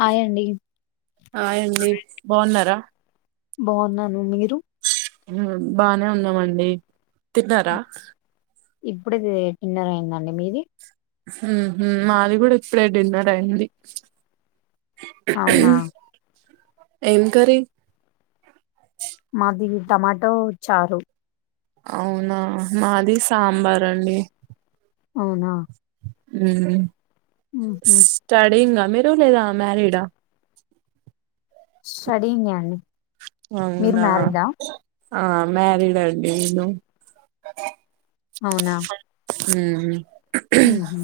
Hi అండి hi అండి బావున్నారా బావున్నాను మీరు బానే ఉన్నామండి తిన్నారా ఇప్పుడే ది డిన్నర్ అయిందండి మీది ఉహ్మ్ మాది కూడా ఇప్పుడే డిన్నర్ అయింది. అవునా ఊమ్ ఏం కర్రీ మాది టమాటో చారు అవునా మాది సాంబార్ అండి. అవ్నా ఉమ్ ఊహూ స్టడింగ మీ రూమ్ లేద మ్యారీడ్ ఆ షడింగ్ ఆండి అవునా ఆ మ్యారిడ్ అండి ను అవునా హ్మ్ ఉహ్మ్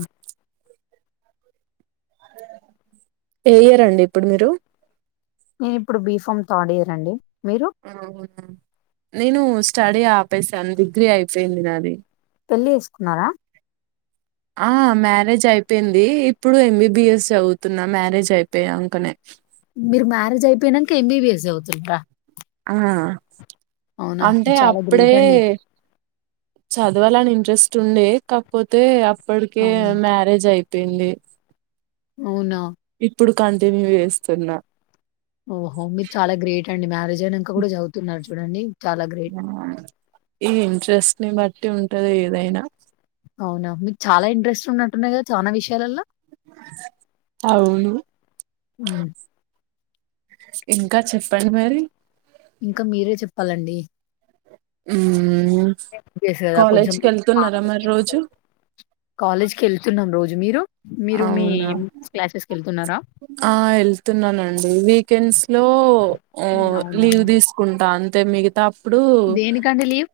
ఏ ఇయర్ అండి ఇప్పుడు మీరు నేన్ ఇప్పుడు బిఫామ్ థర్డ్ ఇయర్ అండి. మీరు నేను స్టడీ ఆపేశాను డిగ్రీ అయిపోయింది నాది. పెళ్ళి ఏస్కున్నారా ఆ మ్యారేజ్ అయిపోయింది. ఇప్పుడు ఎంబిబిఎస్ చదువుతున్నా. మ్యారేజ్ అయిపోయియాంకనే మీరు మ్యారేజ్ అయిపోయినంకా ఎంబిబిఎస్ చదువుతున్రా ఆ అంటే చాలా అప్పుడే గ్రేట్ అండి చదవాలని ఇంట్రెస్ట్ ఉండే కాక్పోతే అప్పట్కే అవును మ్యారేజ్ అయి పెళ్లి అవునా ఇప్పుడు కంటిన్యూ చేస్తున్నా ఓహో మీర్ చాలా గ్రేట్ అండి. మ్యారేజ్ అయినంకా కూడా చదువుతున్నారు చూడండి చాలా గ్రేట్ ఈ ఇంట్రెస్ట్ ని బట్టి ఉంటది ఏదైనా అవునా మీక్ చాలా ఇంట్రెస్ట్ ఉన్నట్టున్నాయి కదా. చానా విషయాలలో అవును మ్మ్. ఇంకా చెప్పండ్ మరి ఇంకా మీరే చెప్పాలండి ఊమ్ డేస్ కదా కాలేజ్కేళ్తున్నారా మరి రోజు కాలేజ్ కీ ఏళ్తున్నాం రోజ్ మీరు మీ అవునా ఏం క్లాసెస్కి ఏళ్తున్నారా ఆ ఏళ్తున్నానండి. వీకెండ్స్ లో ఒ అవునా లీవ్ తీసుకుంటా అన్ తే మిగిత దేనికండి లీవ్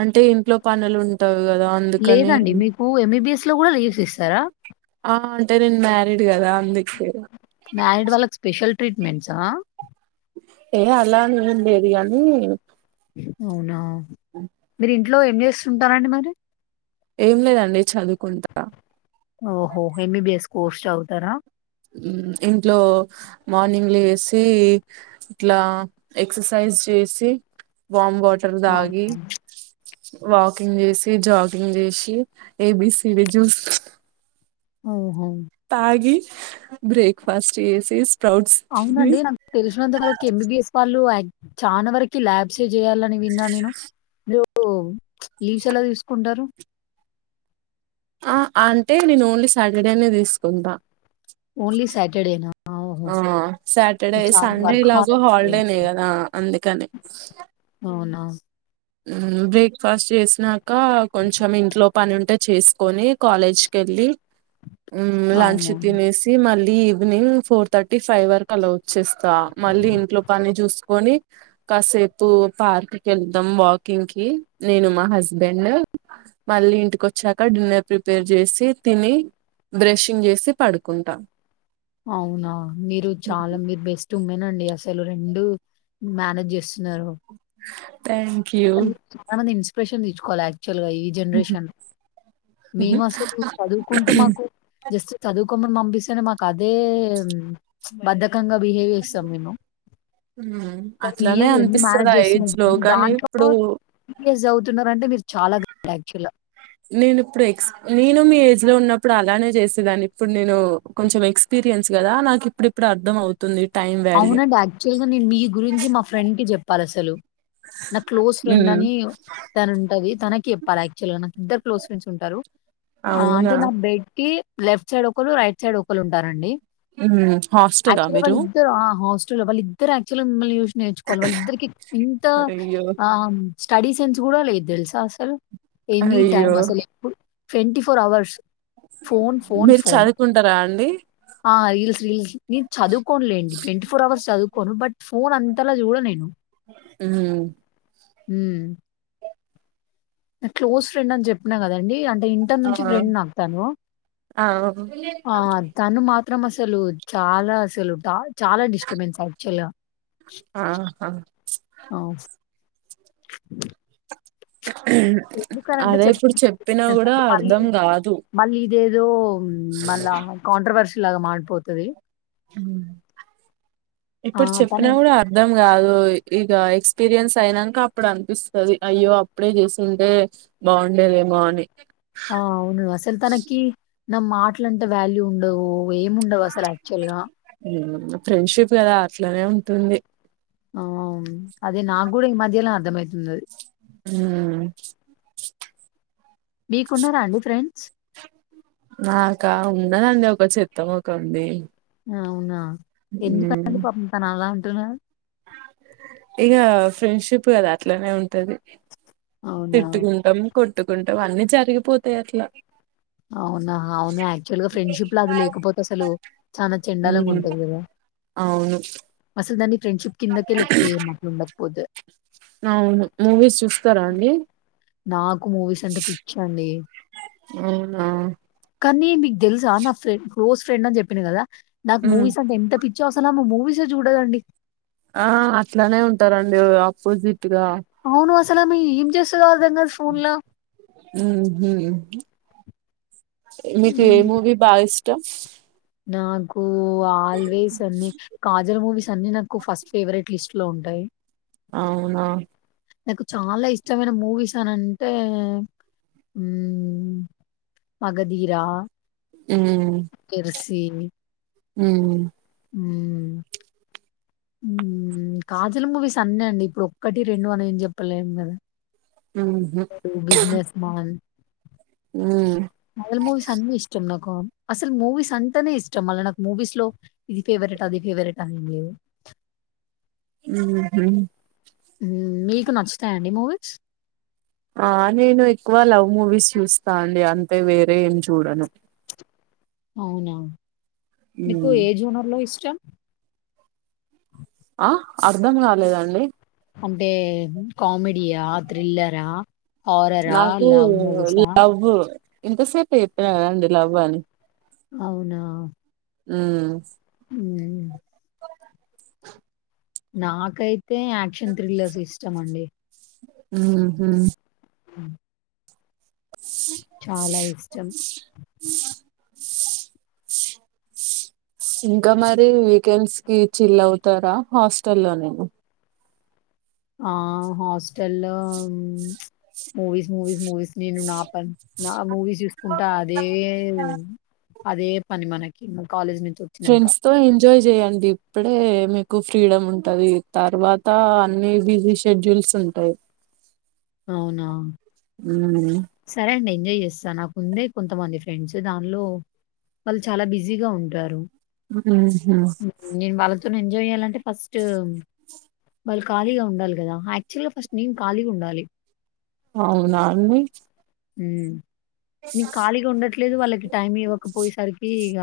అంటే ఇంట్లో పనులు ఉంటవ్ కదా అందుకని లేదండి మీకు ఎంబీబిఎస్ లో కూడా లీవ్స్ ఇస్తారా ఆ అంటే నేన్ మ్యా లేటుకాదా అందుకే మ్యారీడ్ వాళ్ళకి స్పెషల్ ట్రీట్మెంట్సా ఆ ఏ ఆలాన్ ఏం లేద్ గాని అవునా మీరు ఇంట్లో ఏం చేస్తుంటారండి మరి ఏం లేదండి చదువుకుంటా ఓహో ఎంబీబిఎస్ కోర్స్ చవుతారా ఇంట్లో మార్నింగ్ లేసి ఇట్లా ఎక్ససైజ్ చేసి వామ్ వాటర్ అవును. తాగి వాకింగ్ చేసి జాగింగ్ జేషి ఏబిసీడి జ్యూస్ ఔ తాగి బ్రేక్ఫాస్ట్ చేసి స్ప్రౌట్స్ తిని అవునండి నాక్ తెలిసినంతవరకు ఎంబిబిఎస్ వళ్ళు అక్ చానా వరకి ల్యాబ్సే చేయ్యాలని విన్నా నేను [unintelligible] ఇవ్స్ ఎలా తీసుకుంటారు ఆ అంటే నేను ఓన్లీ సాటర్డే నే తీసుకుంట ఓన్లీ సటర్డేనా ఆ సాటర్డే సండే ఎలాగో హారస్ అండి హాలిడనే గద అందుకని అవునా మ్ బ్రేక్ఫాస్ట్ చేసినాక కొంచెం ఇంట్లో పని ఉంటే చేసుకొని కాలేజ్కిలి లి మ్ లంచ్ అవును తినేసి మళ్ ఇ ఈవనింగ్ ఫోర్ థర్టీ ఫైవ్ వరకు అలా వచ్చేస్తా మళ్ళీ ఇంట్లో పని చూసుకొని కాసేపు పార్కకెళ్తామ్ వాకింగ్ కి నేను మా హస్బెండ మళ్ళీ ఇంటిక ఒచ్చాక డ్యూయర్ ప్రిపేర్ చేసి తిని బ్రషింగ్ చేసి పడుకుంట అవునా మీరు చాలా మీరు బెస్ట్ ఉమెన్ అండి అసలు రెండు మేనేజ్ చేస్తు న్నారు థ్యాంక్ యూ చానా మంది ఇన్స్పిరేషన్ తెచ్చుకోవాల్ చలుగా ఈ జనరేషన్ మేమ్ అసలు చదువుకుంటూ మాకు జస్ట్ చదువుకోమ్మని పంపిస్తేనే మాకు అదే బద్ద బిహేవ్ చేస్తాం మేము అట్లానే మీరు రెండు అనిపిస్తది మేనేజ్ ఆ చేస్తు ఏజ్ లో కానీ దాంట్లో ఏం ఇప్పుడు బి బి స్ మీరు చాలా గ్రేట్ యాక్చువల్ గా నేను ఇప్పుడు ఎక్స్ నేను మీ ఏజ్ లో ఉన్నప్పుడు అలానే చేసేదాన్ని ఇప్పుడు నేను కొంచెం ఎక్స్పీ ఎపీరియన్స్ కదా నాకు ఇప్పుడు ఇప్పుడు అర్ధం అవుతుంది టైం వాల్యూ అవునండి యాక్చువల్ గా నేన్ మీ గురించి మా ఫ్రెండ్ కి జేప్పాలి అసలు నా క్లోజ్ ఫ్రెండ్ ఉమ్. అని తను ఉంటది తనకి చెప్పాలి యాక్చువల్గా నాకు ఇద్దర్ క్లోజ్ ఫ్రెండ్స్ ఉంటారు ఆ అవునా అంటే నా బెడ్ కి లెఫ్ట్ సైడ్ ఒకోలు రైట్ సైడ్ ఒకోలు ఉంటారండి మ్ హాస్టలా మీరు ఆ హాస్టల్ లె వాళ్ళిద్దరు యాక్చువల్గా మిమల్ని చూసి నేర్చుకోవాలి వాళ్ళిద్దరికి ఇంత అయ్యో ఆ స్టడీ సెన్స్ కూడా లేదు తెలుసా అసలు ఎనీ అయ్యో టైమ్ అసలు ఎప్పుడు twenty four hours phone phone మీరు ఫోన్ చదువుకుంటారా అండి ఆ ఇల్స్ రీల్స్ నేన్ చదుకొన్లెండి ట్వంటీ ఫోర్ అవర్స్ చదువుకోను. బట్ ఫోన్ అంతలా చూడ నేను మ్ మ్ నా క్లోజ్ ఫ్రెండ్ అని జెప్పిన గదండి అండి ఇంటర్ ఆ నుంచి ఫ్రెండ్ నాక్ తను ఆ ఆ తను మా త్రం అసలు చాలా అసలు డ చాలా డిస్టర్బెన్స్ యాక్చువల్గా ఆహా ఆహ్, ఉఉమ్ ఎందుకనంటే అదే చెప్ ఇప్పుడు చెప్పినా గుడా అంటే మళ్ళీ, అర్ధం గాదు. మళ్ళీ ఇదేదో మళ్ళా కాంట్రవర్షిల్ లాగా మారిపోతది. ఆ! ఇప్పుడు చెప్పినా తనే గుడా అర్ధం గాదు ఇగ ఎక్స్ క్స్పీరియన్స్ అయినంక అప్పుడు అనిపిస్తది. అయ్యో అప్పుడే చేసింటే బాగుండేదేమో అని ఆ అవును అసలు తనకి న మాటలంటే వాల్యూ ఉండవు. ఏముండవు అసలు యాక్చువల్ గా ఫ్రెండ్షిప్ కదా అట్లనే ఉంటుంది. ఆ ఆమ్ అది నాగూడ ఈ మాధ్యాల్నే అర్థమయతుంది అది మ్మ్ మీకు ఉన్నారా అండి ఫ్రెండ్స్? నాకా ఉన్నదండి ఒక చెత్తం మొకంది అవునా ఎందుకు అండి పపం తాన అలా అంటున్నారు. ఇగ ఫ్రెండ్షిప్ కదా అట్లనే ఉంటది. అవునా? తిట్టుకుంటం కొట్టుకుంటం అన్నీ జరిగిపోతాయి అట్లా అవునా అవునా యాక్చువల్ గా ఫ్రెండ్షిప్ లో అది లేకపోతే అసలు చాన చెండాలంగా ఉంటది గదా. అవ్ అసల్ దాన్ని ఫ్రెండ్షిప్ కిందకె లెక్కేయ్యం మట్లు ఉండక్ పోదె నవును మూవీస్ చూస్తారా అండి? నాకు మూవీస్ అంటే పిచ్చ అండి. ఆ కానీ మీగ్ దెలుసా నా ఫ్రెండ్ క్లోజ్ ఫ్రెండ్ అని చెప్పిన గదా నాకు మ్మ్ మూవీస్ అంటే ఎంత పి చ్చో అసల్ ఆమె మూవీస్ ఎ చూడదు అండి. ఆ అట్లనే ఉంటార్ అండి అపోజిట్గా కాని ఆమె ఎం చేస్తదో అర్థం గాదు ఫోన్ ల మ్మ్ హ్మ్ మీకు ఏ మూవీ బాగా ఇష్టం? నాకు ఆల్వేస్ అన్నీ కాజల్ మూవీస్ అన్నీ నాకు ఫస్ట్ ఫేవరెట్ లిస్ట్ లో ఉంటాయి. అవునా నాకు చాలా ఇష్టమైన మూవీస్ అని అంటే ఉమ్ మగధీరా ఉమ్ ఏమీ ఉమ్ మ్ మ్ కాజల మూవీస్ అన్ని అండి ఇప్పుడు ఒక్కటి రెండు అని ఏం జెప్పలేము గదా మ్మ్ హ్మ్ మ్మ్ బిజినెస్ మన్ మ్మ్ కాజల్ మూవీస్ అన్నీ ఇష్టం నాక్ క అసలు మూవీస్ అంతనే ఇష్టం మళ్ళ నాకు మూవీస్ లో ఇది ఫేవరెట్, అది ఫేవరెట్ అని లేదు. ఉ హు మ్ మీకు నచ్చుతాయ అండి మూవీస్? ఆ నేను ఎక్కువ లవ్ మూవీస్ చూస్తా అండి అంతే వేరే ఏం చూడను. అవునా మీకు హ్మ్. ఏ జోనర్ లో ఇష్టం ఆ అర్థం గాలేదండి అంటే కామెడీయా థ్రిల్లరా హారరా? నాకు లవ్ మూవీసా? లవ్వు ఇంతసేపె చెప్పిన గద అండి లవ్ అని అవునా ఉమ్ హ్మ్. నాకైతే యాక్షన్ థ్రిల్లర్స్ ఇష్టం అండి. ఉహు ఉ చాలా ఇష్టం. ఇంకా మరి వీకెండ్స్ కి చిల్ అవుతారా హాస్టల్లో నేన ఆ హాస్టల్లో ప్చ్ మూవీస్ మూవీస్ మూవీస్ నేను నా పన్ నా మూవీస్ చూసుకుంటా అదే అదే పని మనకి ఇంక కాలేజ్ ని ఫ్రెండ్స్తో ఎంజాయ్ జేయండి ఇప్పుడే మీకు ఫ్రీడమ్ ఉంటది తర్వాత అన్ని బిజీ షెడ్యూల్స్ ఉ ఉంటయి అవునా ఊ సరే అండి. ఎంజాయ్ చేస్తా నాకు ఉందే కొంతమంది ఫ్రెండ్స్ దానిలో వాళ్ళు చాలా బిజీగా ఉంటారు ఉ ఊహు కని ఎంజాయ్ చేయ్యాలంటే ఫస్టు వాళ్ ఖాళీగా ఉండాలి కదా యాక్చుల్ గా ఫస్ట్ నేన్ ఖాళీగా ఉండాలి అవునా అండి ఊ నేన్ ఖాళీగా ఉండట్లేదు వాళ్ళకి టైం ఇవ్వకపోయేసరికి ఇగ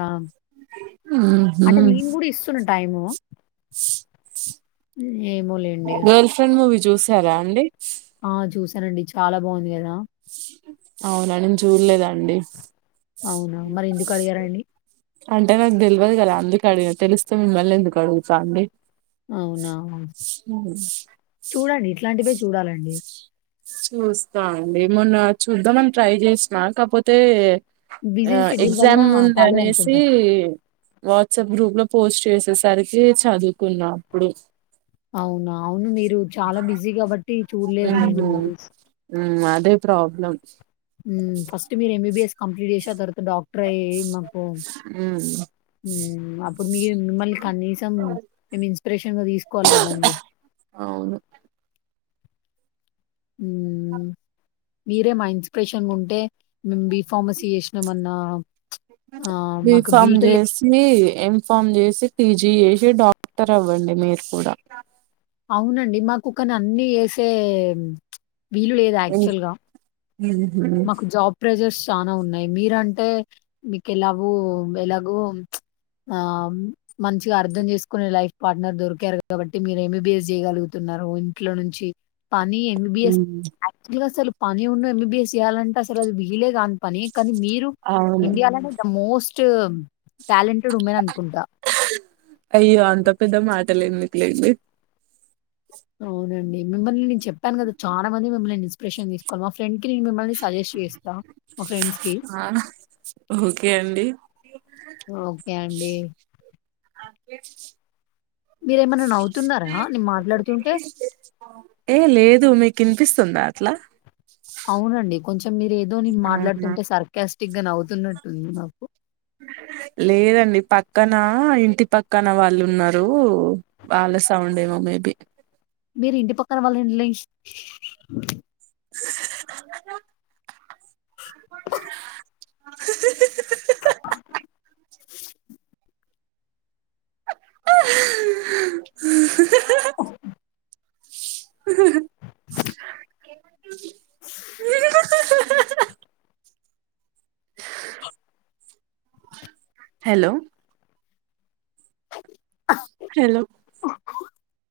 అంటే ఉహు నేన్ కూడా ఇసునా టైము ఊ ఏమోలేండి ఇగ గర్ల్ ఫ్రెండ్ మూవీ చూసారా అండి ఆ చూసానండి చాలా బాగుంది కదా అవున నేన్ చూలేదండి అవునా మరి ఎందుకు అడిగారండి అంటే నాకు తెల్వదు కదా అందుకే అడిగా తెలుస్తే మిమ్మల్ని ఎందుకు అడుగుతా అండి అవునా చూడండి ఇట్లాంటివే చూడాలండి చూస్తా అండి మొన్న చూద్దాం అన్ ట్రై చేసిన కాకపోతే ఆ బిజీ షెడ్యూల్ వల్ల ఎగ్జామ్ ఉందనేసి కాలేదనుకుంటా. వాట్సాప్ గ్రూప్ ల పోస్ట్ చేసేసరికి చదువుకున్న అప్పుడు అవునా అవును మీరు చాలా బిజీ కాబట్టి చూడ్లేరులేండి మూవీస్ హ్మ్ అదే ప్రాబ్లం హ్మ్ ఫస్ట్ మీర్ ఎంబీబీఎస్ కంప్లీట్ చేసి ఆ తర్ డాక్టర్ అయి మాకు మ్మ్ హ్మ్ అప్పుడు మీర్ మిమల్ని కనీసం మేము ఇన్స్పిరేషన్గా తీసుకోవాలి కదాండి అవును ఊ మీరే మా ఇన్స్పిరేషన్గ ఉంటే మేం బి ఫార్మసీ చేసినామన్నా బి ఫామ్ చేసి ఎం ఫామ్ చేసి పీజీ చేసి డాక్టర్ అవ్వండి మీరు కూడా అవునండి మాకు కానీ అన్ని ఏసే ప్చ్ వీలు లేదు యాక్చుల్ గా మ్మ్ మాకు జాబ్ ప్రెజర్స్ తనా ఉన్నాయి మీరంటే మిక్ ఎలాగూ ఎలాగో ఆ మంచిగా అర్థం చేసుకునే లైఫ్ పార్ట్నర్ దొరికారు కాబట్టి మీర్ ఎం బి బిస్ చేయగలుగుతున్నారు నరు ఇంట్లో నుంచి పని ఎంబీబిఎస్ ఉమ్, యాక్చుహల్ అసలు పని ఉన్న ఎంబీబిఎస్ చెయాలంటే అసలు అది వీలే కాదు పనే కానీ మీరు అవును ఇండియాలోనే దామోస్ట్ టాలెంట్ అయ్యో అంత పెద్ద మాటల్ ఎందుకులేండి అవునండి మిమ్మల్ని నేను చెప్పాను కదా చాల మంది మిమ్మల్ని ఇన్స్పిరేషన్ తీసుకోవాల మా ఫ్రెండ్ కి నేను మిమ్మల్ని సజెస్ట్ చేస్తా మా ఫ్రెండ్స్ కి ఆ ఓకే అండి ఓకే అండి ఆనికేం మీరేమన్నా నవ్వుతున్నారా? నేను మాట్లాడుతుంటే, ఏ లేద్ దు మీకు ఇనిపిస్తుందా అట్ల అవునండి కొంచెం మీరు ఏదో నేను అవునా మాట్లాడుతుంటే సర్కాస్టిక్ గా నవ్వుతున్నట్టుంది నాకు నీ పక్కన ఇంటి పక్కన వాళ్ళు ఉన్నారు వాళ్ళ సౌండేమో మేబి మీరు ఇంటి పక్కన వాళ్ళ ఇం హాలో హాలో